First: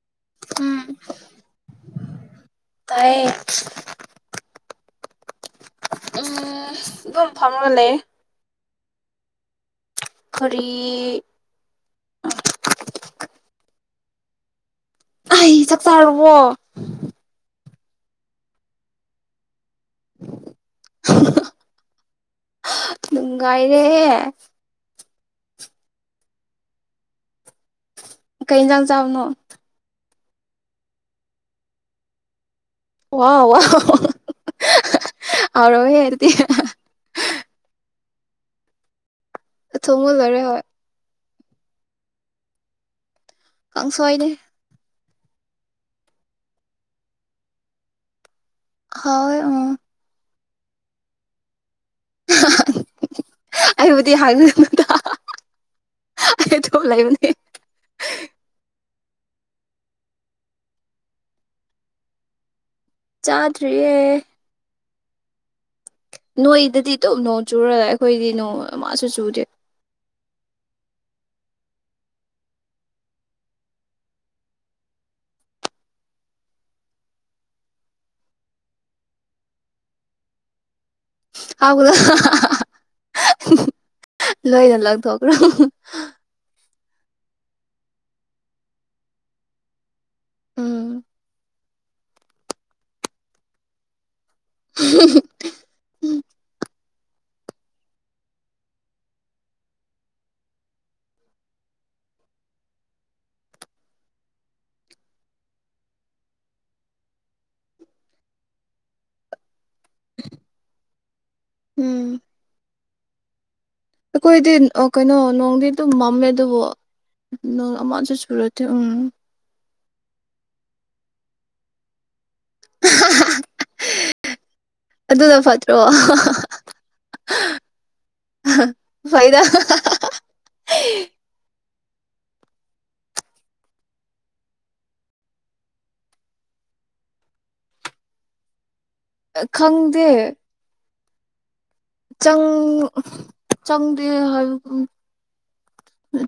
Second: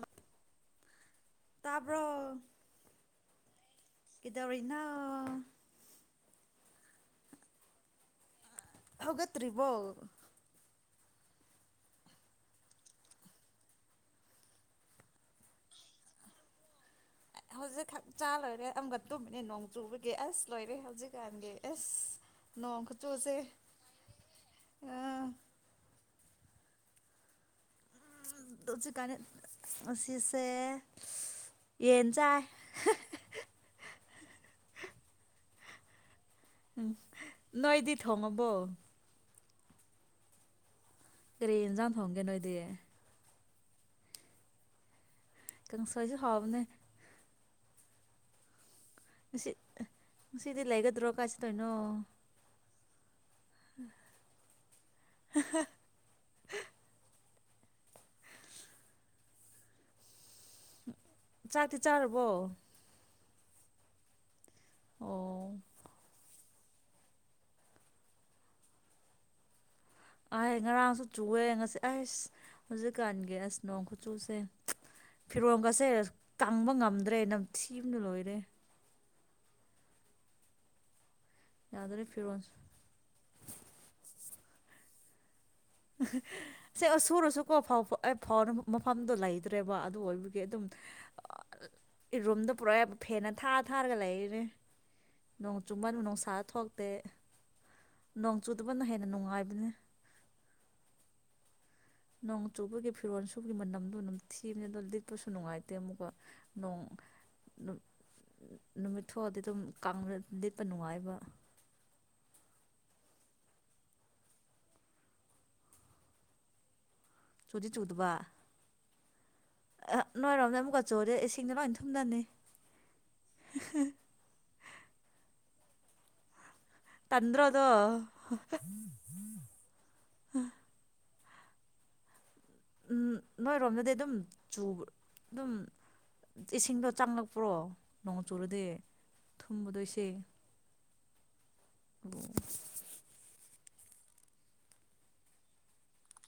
ꯑ ꯎꯝ ꯇꯥꯄ꯭ꯔꯣ ꯇꯥꯏꯌꯦ ꯀꯗ ꯅ ꯎꯝ ꯝ ꯐꯥꯎꯒ ꯂꯩ ꯍꯒꯇ꯭ꯔꯤꯔꯤꯕꯣ ꯐꯔꯤ ꯑꯩ ꯆꯥꯛ ꯆꯥꯔꯨꯕꯣ ꯍꯧꯖꯤꯁꯦ ꯈꯛ ꯆꯥ ꯂꯣꯏꯔꯦ ꯑꯃꯒꯀ ꯇꯨꯝꯕꯅꯦ ꯅꯣꯡ ꯆꯨꯕꯒꯤ ꯑꯁ ꯂꯣꯏꯔꯦ ꯍꯧꯖꯤꯛꯀꯥꯟꯒꯤ ꯑꯁ ꯅꯣꯡ ꯈꯨꯆꯨꯁꯦ ꯅꯨꯡꯉꯥꯏꯔꯦꯍꯦ ꯑ ꯀꯩ ꯏꯟꯖꯥꯡ ꯑꯗꯨꯁꯨ ꯀꯅꯦ ꯆꯥꯕꯅꯣ ꯑꯁꯤꯁꯤ ꯁꯦ ꯌꯦꯟ ꯆꯥꯏ ꯋꯥ ꯋꯥ ꯑꯔ ꯍꯥꯏꯔꯗꯤ ꯎ ꯅꯣꯏꯗꯤ ꯊꯣꯡꯉꯕꯣ ꯊꯃꯨ ꯂꯔ ꯍ ꯀꯔꯤ ꯏꯟꯖꯥꯡ ꯊꯣꯡꯒꯦ ꯅꯣꯏꯗꯤ ꯀꯪ ꯁꯋꯥꯏꯅꯦ ꯀꯪꯁꯥꯁꯤ ꯍꯥꯕꯅꯦ ꯍ ꯑꯝ ꯁꯤꯗꯤ ꯂꯩꯒꯗ꯭ꯔꯣ ꯀꯥꯏꯁꯤ ꯇꯣꯏꯩꯅꯣ [unintelligible] ꯑꯩꯕꯨꯗꯤ ꯍꯥꯡꯅꯗ ꯑꯩ ꯊ ꯂꯩꯕꯅꯦ ꯆꯥꯛꯇꯤ ꯆꯥꯔꯕꯣ ꯆꯥꯗꯔꯤꯌꯦ ꯑꯣ ꯅꯣꯏꯗꯗꯤ ꯇꯧꯅꯣ ꯆꯨꯔꯒ ꯑꯩꯈꯣꯏꯗꯤ ꯅꯣꯡ ꯃꯥꯁꯨ ꯆꯨꯗꯦ ꯑꯍ ꯉꯔꯥꯡꯁꯨ ꯆꯨꯑꯦ ꯉꯁꯤ ꯑꯩꯁ ꯍꯧꯖꯤꯛꯀꯥꯟꯒꯤ ꯑꯁ ꯅꯣꯡ ꯈꯨꯠꯆꯨꯁꯦ ꯐꯤꯔꯣꯝꯒꯁꯦ ꯇꯪꯕ ꯉꯝꯗ꯭ꯔꯦ ꯅꯝꯊꯤꯅ ꯂꯣꯏꯔꯦ ꯍꯥꯎꯗ ꯌꯥꯗ꯭ꯔꯦ ꯐꯤꯔꯣꯟꯁꯦ ꯂꯣꯏ ꯂ ꯂꯒ ꯊꯈꯔꯣ ꯎ ꯁꯦ ꯑꯣ ꯁꯨꯔꯨꯁꯨꯀꯣ ꯐꯥꯎ ꯃꯐꯝꯗꯣ ꯂꯩꯗ꯭ꯔꯦꯕ ꯑꯗꯨ ꯑꯣꯏꯕꯒꯤ ꯑꯗꯨꯝ ꯎꯝ ꯔꯨꯝꯗ ꯄꯨꯔꯥ ꯐꯦꯟꯅ ꯊꯥ ꯊꯥꯔꯒ ꯂꯩꯔꯦ ꯅꯣꯡ ꯆꯨꯝꯕꯥ ꯅꯣꯡ ꯁꯥ ꯊꯣꯛꯇꯦ ꯅꯣꯡ ꯆꯨꯗꯕꯅ ꯍꯦꯟꯅ ꯅꯨꯡꯉꯥꯏꯕꯅꯤ ꯅꯣꯡ ꯆꯨꯕꯒꯤ ꯐꯤꯔꯣꯜ ꯁꯨꯕꯒꯤ ꯃꯅꯝꯗꯣ ꯑꯗꯨꯝ ꯊꯤꯕꯅꯤ ꯑꯗꯣ ꯂꯤꯠꯄꯁꯨ ꯅꯨꯡꯉꯥꯏꯇꯦ ꯑꯃꯨꯛꯀ ꯅꯣꯡ ꯅꯨꯃꯤꯠ ꯊꯣꯛꯑꯗꯤ ꯑꯗꯨꯝ ꯂꯤꯠꯄ ꯅꯨꯡꯉꯥꯏꯕ ꯎꯝ ꯑꯩꯈꯣꯏꯗꯤ ꯀꯩꯅꯣ ꯅꯣꯡꯗꯤ ꯑꯗꯨꯝ ꯃꯝꯃꯦ ꯑꯗꯨꯕꯨ ꯃꯖꯩ ꯁꯨꯔꯗꯤꯦ ꯎꯝ ꯑ ꯅꯣꯏꯔꯣꯝꯗ ꯑꯃꯨꯛꯀꯆꯣꯗ ꯏꯁꯤꯡꯗ ꯂꯣꯏ ꯊꯨꯝꯗꯅꯤ ꯑꯗꯨꯗ ꯐꯠꯇ꯭ꯔꯣ ꯋꯥ ꯇꯟ꯭ꯔꯣꯗꯣ ꯐꯩꯗ ꯅꯣꯏꯔꯣꯝꯗꯗꯤ ꯑꯗꯨꯝ ꯑꯗꯨꯝ ꯏꯁꯤꯡꯗꯣ ꯆꯪꯂꯛꯄ꯭ꯔꯣ ꯅꯣꯡ ꯆꯨꯔꯗꯤ ꯊꯨꯝꯕꯗꯣ ꯈꯪꯗꯦ ꯏꯁꯤꯡ ꯆꯪ ꯆꯪꯗꯤ ꯍꯥꯏꯕꯒꯨꯝ꯫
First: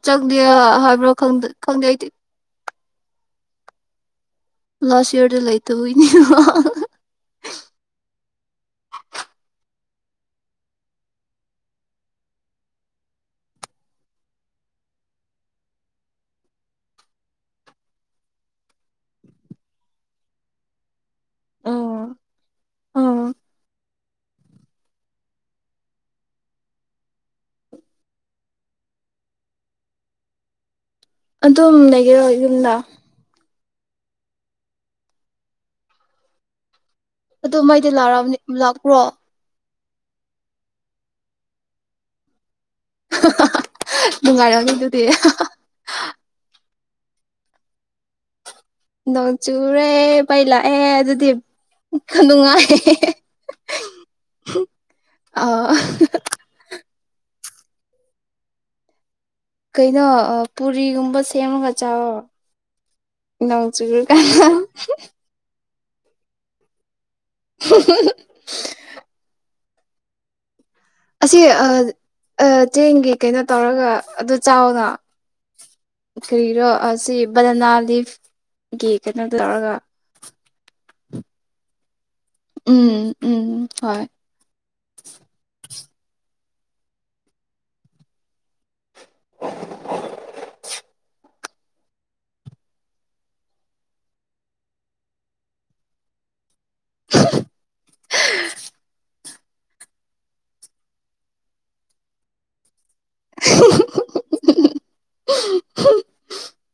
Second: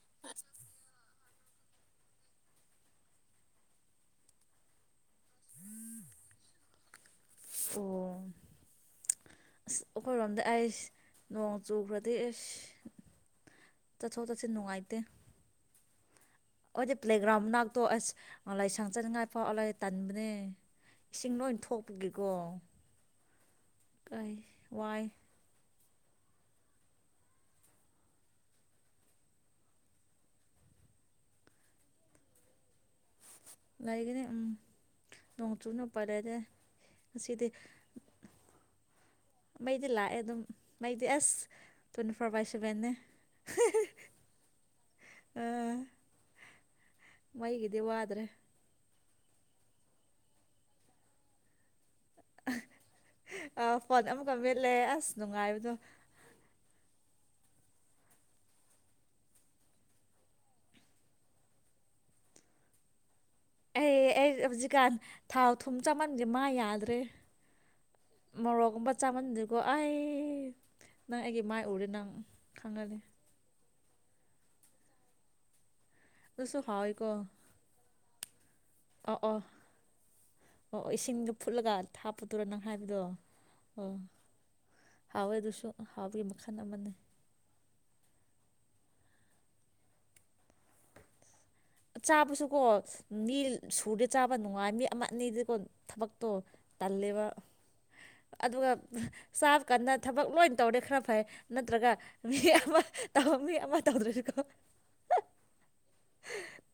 ꯆꯪꯗꯦ ꯍꯥꯏꯕ꯭ꯔꯣ꯫ ꯈꯪꯗꯦ-ꯈꯪꯗꯦ ꯑꯩꯗꯤ꯫ ꯂꯥꯁ ꯏꯌꯔꯗ ꯂꯩꯇꯕꯩꯅꯤ꯫ ꯑꯣ ꯑꯁ ꯑꯩꯈꯣꯏꯔꯣꯝꯗ ꯑꯩꯁ ꯅꯣꯡ ꯆꯨꯈ꯭ꯔꯗꯤ ꯑꯦꯁ ꯆꯠꯊꯣꯛ ꯇꯠꯁꯤꯟ ꯅꯨꯡꯉꯥꯏꯇꯦ꯫ ꯑꯩꯈꯣꯏꯒꯤ ꯄ꯭ꯂꯦꯒ꯭ꯔꯥꯎꯟ ꯃꯅꯥꯛꯇꯣ ꯑꯁ ꯂꯥꯏꯁꯪ ꯆꯅꯤꯡꯉꯥꯏ ꯐꯥꯎ ꯐꯧꯂꯦ ꯇꯟꯕꯅꯦ ꯏꯁꯤꯡ ꯂꯣꯏ ꯑꯣ ꯊꯣꯛꯄꯒꯤꯀꯣ ꯑꯣ ꯀꯩ ꯋꯥꯏ꯫ ꯑꯗꯨꯝ ꯂꯩꯒꯤꯔꯣ ꯌꯨꯝꯗ꯫ ꯂꯩꯒꯅꯦ ꯎꯝ ꯅꯣꯡ ꯆꯨꯅ ꯄꯔꯦꯗꯦ꯫ ꯑꯗꯨ ꯃꯩꯗꯤ ꯂꯛꯑꯝꯅꯤ ꯂꯥꯛꯄ꯭ꯔꯣ꯫ ꯃꯩꯗꯤ ꯂꯥꯛꯑꯦ ꯑꯗꯨꯝ ꯃꯩꯗꯤ ꯑꯁ ꯇꯨꯜꯇꯤꯐꯣꯔ ꯕꯥꯏꯁ꯫ ꯅꯨꯪꯉꯥꯏꯔꯝꯅꯤ ꯗꯨꯗꯤ ꯫ ꯑ ꯃꯩꯒꯤꯗꯤ ꯋꯥꯗ꯭ꯔꯦ꯫ ꯅꯣꯡ ꯆꯨꯔꯨꯔꯦ ꯃꯩꯂꯛꯑꯦ ꯑꯗꯨꯗꯤ꯫ ꯅꯨꯡꯉꯥꯏ ꯑ ꯐꯣꯟ ꯑꯃꯨꯛꯀ ꯃꯂꯦ ꯑꯁ ꯑ ꯅꯨꯡꯉꯥꯏꯕꯗꯣ꯫ ꯀꯩꯅꯣ ꯄꯨꯔꯤꯒꯨꯝꯕ ꯁꯦꯝꯃꯒ ꯆꯥꯑꯣ꯫ ꯅꯣꯡ ꯆꯨꯏ꯫ ꯆꯥꯃꯟꯃꯩ ꯃꯥꯏ ꯌꯥꯗ꯭ꯔꯦ꯫ ꯃꯨꯔꯣꯛ ꯀꯨꯝꯕ ꯆꯥ ꯃꯟꯕꯩ꯫ ꯥꯏ꯫ ꯑꯁꯤ ꯑ ꯈꯪꯒꯅꯤ ꯆꯦꯡꯒꯤ ꯑ ꯀꯩꯅꯣ꯫ ꯇꯧꯔꯒ ꯑꯗꯨ ꯆꯥꯎꯅ꯫ ꯑꯗꯨꯁꯨ ꯀꯔꯤꯔꯣ ꯍꯥꯎꯋꯤꯀꯣ ꯑꯁꯤ ꯕꯅꯅꯥ ꯂꯤꯐꯀꯤ ꯀꯩꯅꯣꯗ ꯇꯧ꯫ ꯑꯣ-ꯑꯣ ꯏꯁꯤꯡꯗ ꯐꯨꯠꯂꯒ꯫ ꯍꯞꯄ ꯇꯨꯔꯅ ꯎꯝ ꯍꯥꯏꯕꯗꯣ ꯎꯝ ꯑꯣ ꯍꯣꯏ ꯍꯥꯎꯋꯦ ꯑꯗꯨꯁꯨ꯫ ꯍꯥꯎꯕꯒꯤ ꯃꯈꯜ ꯑꯃꯅꯤꯅꯦ꯫ [inaudible] ꯆꯥꯕꯁꯨꯀꯣ ꯃꯤ ꯁꯨꯔꯗꯤ ꯆꯥꯕ ꯅꯨꯡꯉꯥꯏ ꯃꯤ ꯑꯃ ꯑꯅꯤꯗꯤꯀꯣ ꯊꯕꯛꯇꯣ꯫ ꯇꯜꯂꯤꯕ ꯑꯗꯨꯒ꯫ ꯆꯥꯕ ꯀꯟꯗ ꯊꯕꯛ ꯂꯣꯏ ꯇꯧꯔꯦ ꯈꯔ ꯐꯩ ꯅꯠꯇ꯭ꯔꯒ ꯃꯤ ꯑꯃ꯫ ꯇꯧꯕꯅꯤ ꯑꯃ ꯇꯧꯗ꯭ꯔꯁꯨꯀꯣ꯫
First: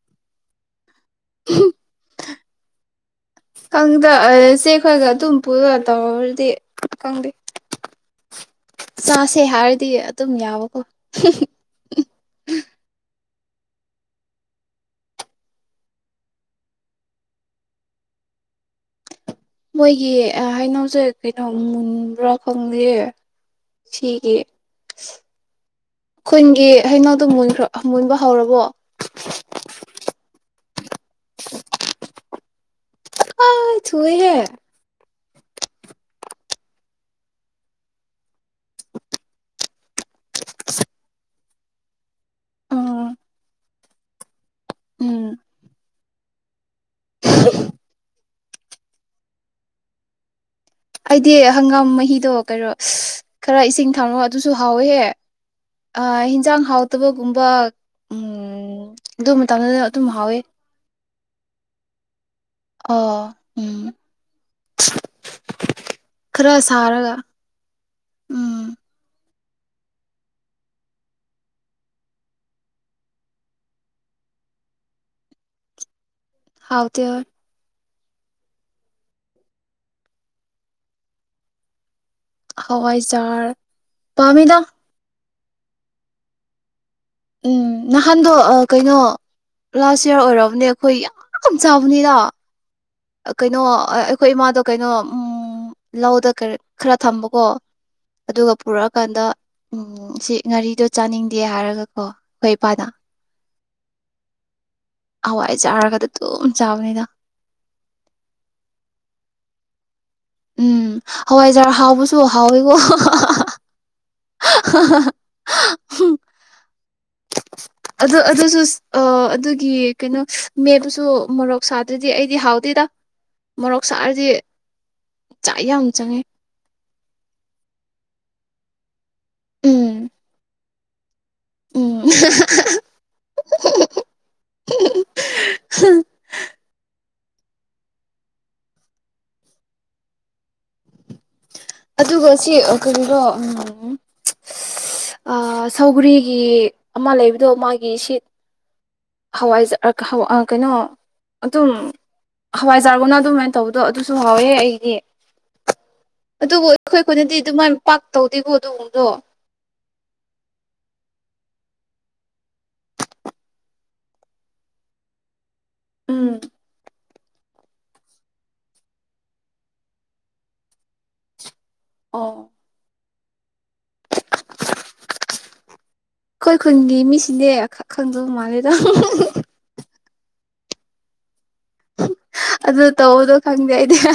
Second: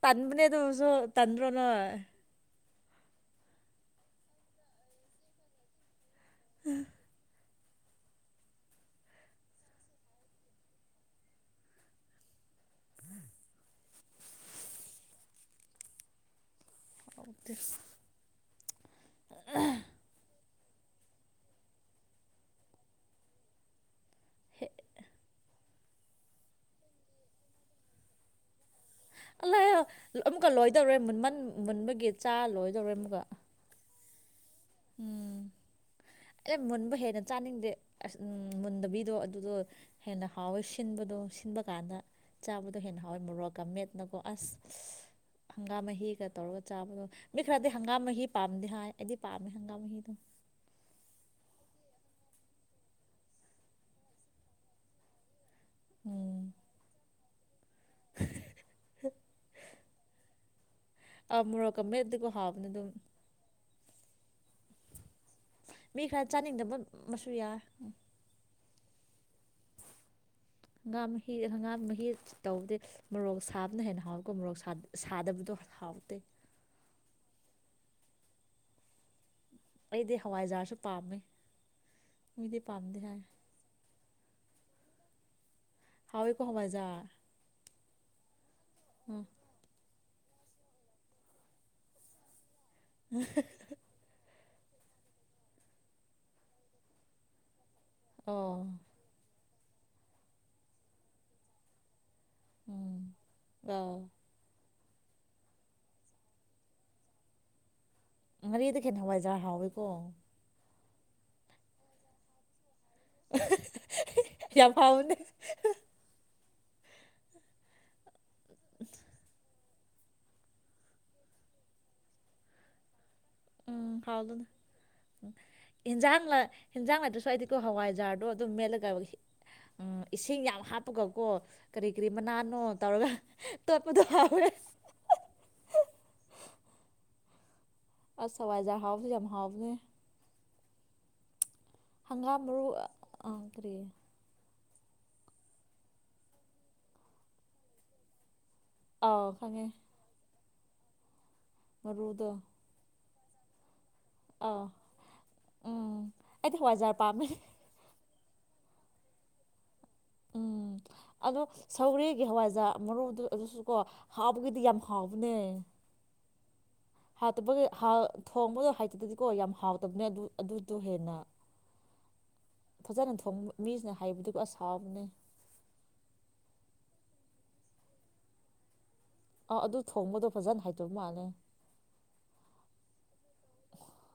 ꯅꯨꯡꯉꯥꯏꯕꯅꯤ ꯗꯨꯁꯨ꯫ ꯇꯟꯗ꯭ꯔꯣ ꯅꯣꯏ꯫ ꯈꯪꯗꯦ ꯑꯩ ꯆꯦ ꯈꯣꯏꯒ ꯑꯗꯨꯝ ꯄꯨꯔ ꯇꯧꯕꯅꯤꯅ ꯫ ꯑꯗꯨꯗꯤ ꯈꯪꯗꯦ꯫ ꯆꯥꯁꯦ ꯍꯥꯏꯔꯗꯤ ꯑꯗꯨꯝ ꯌꯥꯎꯋꯀꯣ꯫ ꯑꯗꯤ [inaudible] ꯑꯦ ꯍꯩꯅꯧꯁꯦ ꯀꯩꯅꯣ ꯃꯨꯟꯕ꯭ꯔꯥ ꯈꯪꯗꯦꯌꯦ ꯁꯤ꯫ ꯌꯦ ꯍꯦ ꯑꯩꯣꯏꯟꯒꯤ ꯍꯩꯅꯧꯗꯣꯈ꯭ꯔ ꯃꯣꯏꯟꯕ ꯍꯧꯔꯕꯣ ꯑꯂ ꯑꯃꯨꯛꯀ ꯂꯣꯏꯗꯧꯔꯦ ꯃꯃꯥꯟꯕꯒꯦ ꯆꯥ ꯂꯣꯏꯗꯧꯔꯦ ꯕ ꯊꯨꯏ ꯍꯥꯏꯦ ꯑꯦ ꯃꯨꯟꯕ ꯍꯦꯟꯅ ꯆꯥꯅꯤꯡꯗꯦ ꯑꯁ ꯎ ꯃꯨꯟꯗꯕꯤꯗꯣ ꯑꯗꯨꯗꯣ ꯍꯦꯟꯅ ꯍꯥꯎꯋꯦ ꯁꯤꯟꯕꯗꯣ ꯁꯤꯟꯕ ꯀꯥꯟꯅ ꯆꯥꯕꯗꯣ ꯍꯦꯟꯅ ꯎꯝ ꯍꯥꯎꯋꯦ ꯃꯣꯔꯣꯛꯀ ꯃꯦꯠ ꯅꯀꯣ ꯑꯁ ꯎꯝ ꯍꯪꯒꯥꯝ ꯍꯒ ꯇꯧ ꯆꯕꯣ ꯃꯤ ꯈꯔꯗꯤ ꯍꯪꯒꯥꯝꯍꯤ ꯄꯝꯗ ꯍꯥꯏ ꯍꯥꯏꯗꯤ ꯄꯝ ꯃꯒꯥ ꯃꯏꯗ ꯑꯩꯗꯤ ꯍꯪꯒꯥꯝ ꯃꯍꯤꯗꯣ ꯀꯩꯅꯔꯣ ꯈꯔ ꯏꯁꯤꯡ ꯊꯥꯎꯔꯛ ꯑꯗꯨꯁꯨ ꯍꯥꯎꯋꯦꯍꯦ ꯑ ꯎꯝ ꯍꯤꯟꯖꯥꯡ ꯍꯥꯎ ꯇꯕꯣ ꯀꯨꯝꯕ ꯎꯝ ꯑꯗꯨ ꯃ ꯑꯗꯨ ꯍꯋꯦ ꯃꯀꯝ ꯑꯗꯨ ꯑꯣ ꯎꯝ [inaudible] ꯃꯤ ꯈꯔ ꯆꯥꯅꯤꯡꯗꯕ ꯃꯁꯨ ꯌꯥꯔ ꯎꯝ ꯍꯪꯒꯥꯝ ꯃꯍꯤ ꯍꯪꯒꯥꯝ ꯃꯍꯤ ꯇꯧꯗꯦ ꯃꯣꯔꯣꯛ ꯁꯥꯕꯅ ꯍꯦꯟꯅ ꯍꯥꯎꯋꯦꯀꯣ ꯃꯔꯣꯔꯣꯛ ꯁꯥꯗꯕꯗꯣ ꯍꯥꯎꯇꯦ ꯍꯥꯎ ꯇ° ꯍ ꯑꯩꯗꯤ ꯍꯋꯥꯏꯖꯥꯔꯁꯨ ꯄꯥꯝꯃꯤ ꯃꯤꯗꯤ ꯄꯥꯝꯗꯦ ꯍꯥꯏ ꯄꯥꯃꯤꯗꯥ ꯍꯥꯎꯋꯦꯀꯣ ꯍꯕꯖꯥ ꯎꯝ ꯅ ꯍꯥꯟꯗꯣ ꯀꯩꯅꯣ ꯎꯝ ꯂꯥꯁ ꯌꯔ ꯑꯣꯏꯔꯕꯅꯦ ꯑꯩꯈꯣꯏ ꯌꯥꯝ ꯆꯥꯕꯅꯤꯗ ꯀꯩꯅꯣ ꯑꯩꯈꯣꯏ ꯏꯃꯥꯗꯣ ꯀꯩꯅꯣ ꯂꯧꯗ ꯈꯔ ꯊꯝꯕꯀꯣ ꯑꯗꯨꯒ ꯑꯣ ꯄꯨꯔꯛꯑꯀꯥꯟꯗ ꯎꯝ ꯁꯤ ꯉꯒꯥꯥꯔꯤꯗꯣ ꯆꯥꯅꯤꯡꯗꯦ ꯍꯥꯏꯔꯒ ꯀꯣ ꯀꯩꯄꯗꯥ ꯑ ꯍꯋꯥꯏ ꯆꯥꯔꯒꯗꯤ ꯑꯗꯨꯝ ꯆꯥꯕꯅꯤꯗ ꯉꯥꯔꯤꯗꯒꯤ ꯍꯋꯥꯏꯖꯥꯔ ꯍꯥꯎꯋꯏꯀꯣ ꯎꯝ ꯍꯋꯥꯏꯖꯥꯔ ꯍꯥꯎꯕꯁꯨ ꯍꯥꯎꯋꯦꯀꯣ ꯎ ꯌꯥꯝ ꯐꯥꯎꯅ ꯑꯗ ꯑꯗꯨꯁꯨ ꯑ ꯑꯗꯨ ꯀ ꯀꯩꯅꯣ ꯃꯦꯕꯨꯁꯨ ꯃꯣꯔꯣꯛ ꯁꯥꯗ꯭ꯔꯗꯤ ꯑꯩꯗꯤ ꯍꯥꯎꯗꯦꯗ ꯃꯣꯔꯣꯛ ꯎꯝ ꯁꯥꯔꯗꯤ ꯍꯥꯎꯕꯅꯦ ꯆꯥꯛ ꯌꯥꯝ ꯆꯪꯉꯤ ꯍꯤꯟꯖꯥꯡ ꯍꯥꯏꯗꯨꯁꯨ ꯑꯩꯗꯤꯀꯣ ꯍꯋꯥꯏꯖꯥꯔꯗꯣ ꯑꯗꯨꯝ ꯃꯦꯠꯂꯒ ꯎꯝ ꯏꯁꯤꯡ ꯌꯥꯝ ꯍꯥꯞ ꯄꯨꯛ ꯀꯣ ꯀꯔꯤ ꯎꯝ ꯀꯔꯤ ꯃꯅꯥꯅꯣ ꯇꯧꯔꯒ ꯇꯣꯠꯄꯗꯣ ꯐꯥꯎ꯭ꯔꯦ ꯑ ꯍꯥꯋꯥꯏꯖꯔ ꯍꯥꯎꯕꯖꯦ ꯌꯥꯝ ꯍꯥꯎꯕꯅꯦ ꯑꯗꯨꯒ ꯍꯪꯒꯥꯝ ꯁꯤ ꯃꯔꯨ ꯀꯔꯤꯅꯣ ꯑꯥ ꯀꯔꯤ ꯁꯧꯒ꯭ꯔꯤꯒꯤ ꯑꯃ ꯂꯩꯕꯗꯣ ꯃꯥꯒꯤ ꯁꯤꯠ ꯑꯥꯎ ꯈꯪꯉꯦ ꯍꯋꯥꯏꯖ ꯍ ꯀꯩꯅꯣ ꯑꯗꯨꯝ ꯃꯔꯨꯗꯣ ꯍꯋꯥꯏꯖꯥꯔꯒꯅ ꯑꯗꯨ ꯃ ꯇꯧ ꯑꯗꯣ ꯑꯗꯨꯁꯨ ꯍꯥꯎꯋꯦ ꯑꯥꯎ ꯑꯩꯗꯤ ꯎꯝ ꯑꯩꯗꯤ ꯑꯗꯨꯕꯨ ꯍꯋꯥꯏꯖꯥꯔ ꯑꯩꯈꯣꯏ ꯄꯥꯝꯃꯦ ꯈꯨꯅꯗꯤ ꯑꯗꯨꯃꯥꯏꯅ ꯄꯥꯛ ꯇꯧꯗꯦꯀꯣ ꯑꯗꯨꯗꯣ ꯎꯝ ꯑꯗꯣ ꯁꯧꯔꯦꯒꯤ ꯍꯋꯥꯏꯖꯥ ꯃꯔꯣꯗꯨ ꯑꯗꯨꯁꯨ ꯀꯣ ꯍꯥꯎꯕꯒꯤꯗꯤ ꯌꯥꯝ ꯍꯥꯎꯕꯅꯦ ꯎꯝ ꯍꯥꯇꯕꯒꯤ ꯊꯣꯡꯕꯗꯣ ꯍꯩꯇꯗꯗꯤꯀꯣ ꯌꯥꯝ ꯍꯥꯎꯇꯕꯅꯦ ꯑꯗꯨꯗꯣ ꯍꯦꯟꯅ ꯑꯣ ꯖꯒ ꯊꯣꯡ ꯃꯤꯁꯤꯅ ꯍꯥꯏꯕꯗꯨꯕꯨ ꯑꯁꯥꯎꯕꯅꯦ ꯑꯩꯈꯣꯏ ꯈꯨꯟꯒꯤ ꯃꯤꯁꯤꯅꯦꯈꯛ ꯈꯪꯗꯧ ꯃꯥꯜꯂꯦꯗ ꯑ ꯑꯗꯨ ꯊꯣꯡꯕꯗꯣ ꯐꯖꯅ ꯍꯥꯏꯗꯧ ꯃꯥꯜꯂ ꯑꯗꯨꯗ ꯇꯧꯗꯣ ꯀ ꯈꯪꯗꯦ ꯏꯗ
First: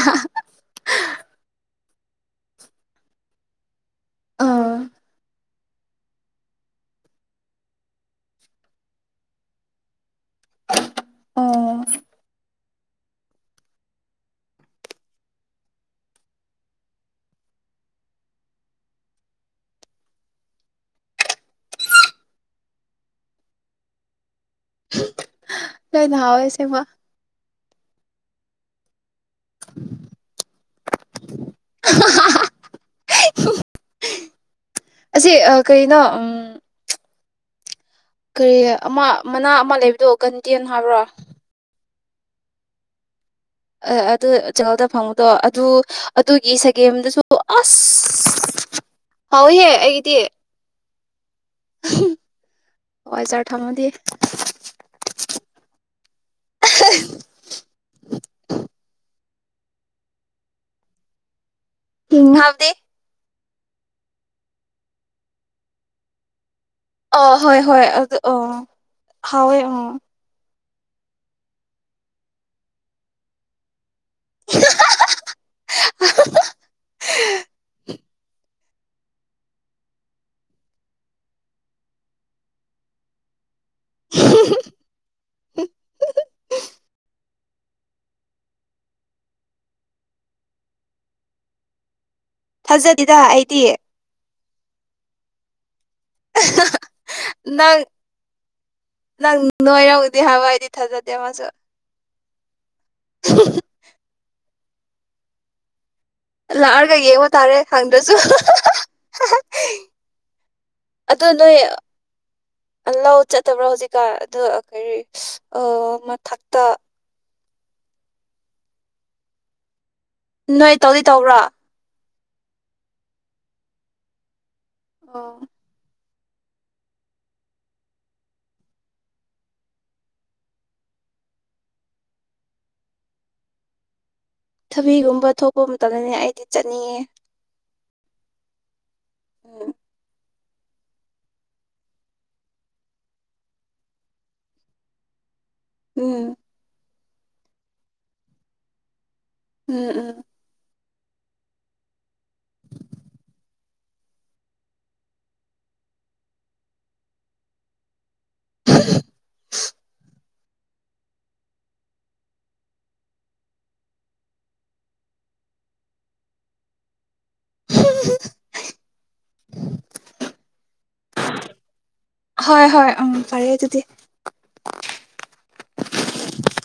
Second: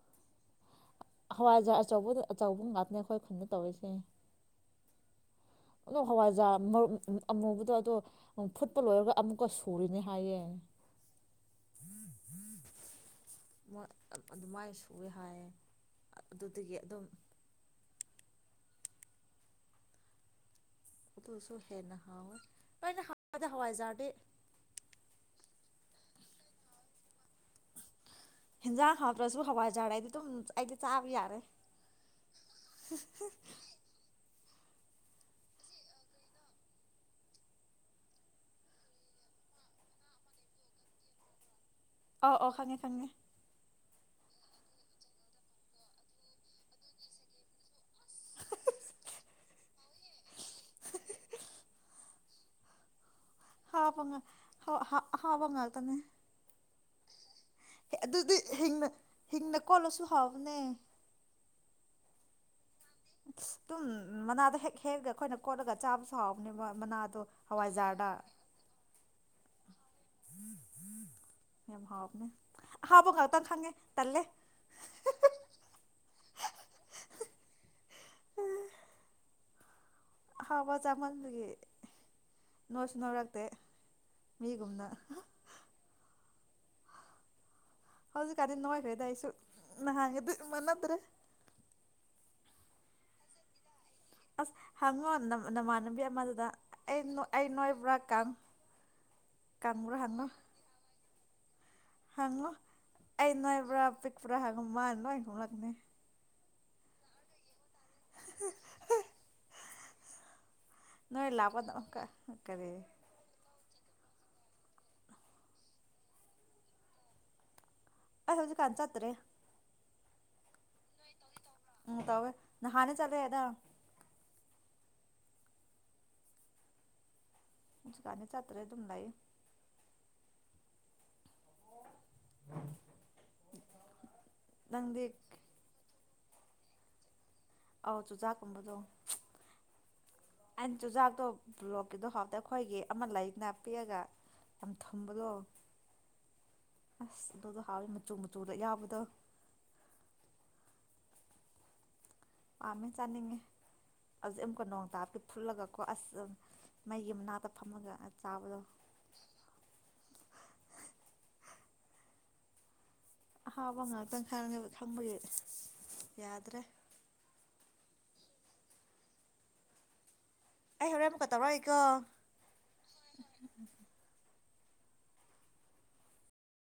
ꯑꯆꯧꯕꯗ ꯑꯆꯧꯕ ꯉꯥꯛꯅꯦ ꯑꯩꯈꯣꯏ ꯈꯨꯟꯅ ꯇꯧꯔꯤꯁꯦ ꯑꯥ꯫ ꯑꯗꯨ ꯍꯋꯥꯏꯖꯥ ꯑꯃꯨꯕꯗꯣ ꯑꯗꯣ ꯐꯨꯠꯄ ꯂꯣꯏꯔꯒ ꯑꯃꯨꯛꯀ ꯁꯨꯔꯤꯅꯦ ꯍꯥꯏꯌꯦ ꯑꯣ ꯑꯗꯨꯃꯥꯏꯅ ꯁꯨꯏꯦ ꯍꯥꯏꯌꯦ ꯑꯗꯨꯗꯒꯤ ꯑꯗꯨꯝ ꯁꯨ ꯍꯦꯟꯅꯥ ꯍꯥꯎ ꯋꯦ ꯂꯣꯏꯅꯥ ꯍꯥꯑꯣꯏꯗ ꯍꯑꯋꯥꯏꯖꯔꯗꯤ꯫ ꯂꯣꯏꯅꯥ ꯍꯥꯎꯏ ꯑꯁꯦꯡꯕ꯫ ꯍꯤꯖꯥꯡ ꯍꯥꯞ ꯁꯨ ꯍꯋꯥꯏ ꯂꯩꯔꯗꯤ ꯗꯨꯝ ꯆꯥꯕ ꯌꯥꯔꯦ꯫ ꯑꯁꯤ ꯀꯩꯅꯣ ꯀꯔꯤ ꯑꯃ ꯃꯅꯥ ꯑꯃ ꯂꯩꯕꯗꯣ ꯀꯟꯗꯦꯅ ꯍꯥꯏꯕ꯭ꯔꯣ ꯑ ꯑꯣ ꯈꯪꯉꯦ - ꯈꯪꯉꯦ꯫ ꯑꯗꯨ ꯆꯉꯜꯗ ꯐꯪꯉꯨꯗꯣ ꯑꯗꯨ ꯑꯗꯨꯒꯤ ꯁꯒꯦꯝꯗꯨꯁꯨ ꯑꯁ ꯍꯥꯎꯏꯍꯦ ꯑꯩꯒꯤꯗꯤ ꯍꯣꯏ ꯖꯥꯔ ꯊꯝꯃꯗꯤ ꯐꯕ ꯉꯥꯛꯇꯅꯦ ꯍꯤꯡꯅꯀꯣꯂꯣꯁꯨ ꯍꯕꯅꯦ ꯎꯝ ꯍꯥꯥꯎꯇꯦ꯫ ꯇꯨꯝ ꯃꯅꯥꯗ ꯍꯦꯛ ꯍꯦꯛꯑ ꯑꯩꯈꯣꯏꯅ ꯀꯣꯠꯂꯒ ꯆꯥꯕꯁꯨ ꯍꯥꯎꯕꯅꯦꯕ꯫ ꯑ ꯃꯅꯥꯗꯣ ꯍꯣꯏ- ꯍꯣꯏ ꯍꯋꯥꯏꯖꯥꯔꯗ ꯑꯗꯨ ꯑ ꯍꯥꯎꯏ ꯎꯝ꯫ ꯍꯥꯎꯕꯅꯦ ꯑꯍꯥꯎꯕ ꯉꯥꯛꯇ ꯈꯥꯡꯉꯦ ꯇꯜꯂꯦ [unintelligible] ꯑꯍꯥꯎꯕ ꯆꯥꯃꯟꯕꯒꯤ ꯅꯣꯢꯁꯨ ꯅꯣꯏꯔꯛꯇꯦ ꯃꯤ ꯒꯨꯝꯅ ꯍꯧꯖꯤꯛꯀꯥꯟꯗꯤ ꯅꯣꯏꯈꯔ꯭ꯦꯗꯥ ꯑꯩꯁꯨ ꯅꯥꯍꯟꯒꯗꯤ ꯃꯅꯤꯗ꯭ꯔꯦ꯫ ꯊꯖꯗꯦꯗ ꯑꯩꯗꯤ ꯑꯁ ꯍꯪ ꯉꯣ ꯅꯥꯃꯥ ꯅꯥꯃꯟ ꯍꯥꯟꯅꯕꯤ ꯑꯃꯗꯨꯗ ꯑꯩ ꯑꯩ ꯅꯪ ꯅꯣꯏꯕ꯭ꯔꯥ ꯀ ꯅꯪ ꯀꯪꯕ꯭ꯔꯥ ꯅꯣꯏꯔꯝꯒꯅꯤ ꯍꯪꯉꯨ ꯫ ꯍꯥꯏꯕ [unintelligible] ꯍꯪꯉꯣ ꯑꯩ ꯅꯣꯏꯕꯔꯥ ꯄꯤꯛꯄ꯭ꯔ ꯍꯥꯏ [unintelligible] ꯂꯥꯛꯑꯒ ꯌꯦꯡꯕ ꯇꯥꯔꯦ ꯍꯪꯗꯔ꯭ꯁꯨ ꯅꯣꯏ ꯂꯥꯕꯗ ꯀ ꯀꯔꯤ ꯐꯠꯇꯕ꯭ꯔꯥ ꯍꯧꯖꯤꯛꯀꯥꯟ ꯑ ꯀꯔꯤ ꯃꯊꯛꯇ ꯑꯩ ꯍꯧꯖꯤꯛ ꯀꯥꯟ ꯆꯠꯇꯔꯦ꯫ ꯅꯣꯏ ꯇꯧꯗꯤ ꯇꯧꯕ꯭ꯔꯣ? ꯇꯋꯦ ꯅꯍꯥꯅꯦ ꯆꯂꯦ ꯑꯦꯗ ꯫ ꯑꯣ꯫ ꯍꯧꯁꯨꯀꯥꯟꯅꯤ ꯆꯥꯠꯇꯔꯦ ꯑꯗꯨꯝ ꯂꯩ ꯎꯝ꯫ ꯊꯕꯤꯒꯨꯝꯕ ꯊꯣꯛꯄ ꯃꯇꯝꯗꯅꯦ ꯑꯩ ꯗꯤ ꯆꯠꯅꯤꯡꯑꯦ ꯑꯧ ꯆꯨꯖꯥꯛꯀꯨꯝꯕꯗꯣ ꯎ ꯑꯩꯅ ꯆꯨꯖꯥꯛꯇꯣ ꯕ꯭ꯂꯣꯛꯀꯤꯗꯣ ꯍꯥꯎꯇ ꯑꯩꯈꯣꯏꯒꯤ ꯑꯃ ꯂꯥꯏꯔꯤꯛ ꯅꯥ ꯄꯤꯑꯒ ꯌꯥꯝ ꯊꯨꯝꯕꯗꯣ ꯎꯝ ꯑꯁ ꯑꯗꯨꯗꯣ ꯍꯥꯎꯋꯤ ꯃꯆꯨ ꯃꯆꯨꯗꯣ ꯌꯥꯕꯗꯣ ꯎꯝ ꯎꯝ ꯄꯥꯝꯃꯦ ꯆꯥꯅꯤꯡꯉꯦ ꯍꯧꯖꯤꯛ ꯑꯃꯨꯛꯀ ꯅꯣꯡ ꯇꯥꯞꯀꯤ ꯐꯨꯠꯂꯒ ꯀꯣ ꯑꯁ ꯃꯩꯒꯤ ꯃꯅꯥꯛꯇ ꯐꯝꯃꯒ ꯆꯥꯕꯗ ꯑꯍꯥꯕ ꯉꯥꯛꯇꯪ ꯈꯪꯕꯒꯤ ꯌꯥꯗ꯭ꯔꯦ [inaudible] ꯑꯩ ꯍꯣꯔꯦꯟ ꯑꯃꯨꯛꯀ ꯇꯧꯔꯛꯏꯀꯣ ꯍ ꯍ ꯎ ꯄꯔꯦ ꯑꯗꯨꯗꯤ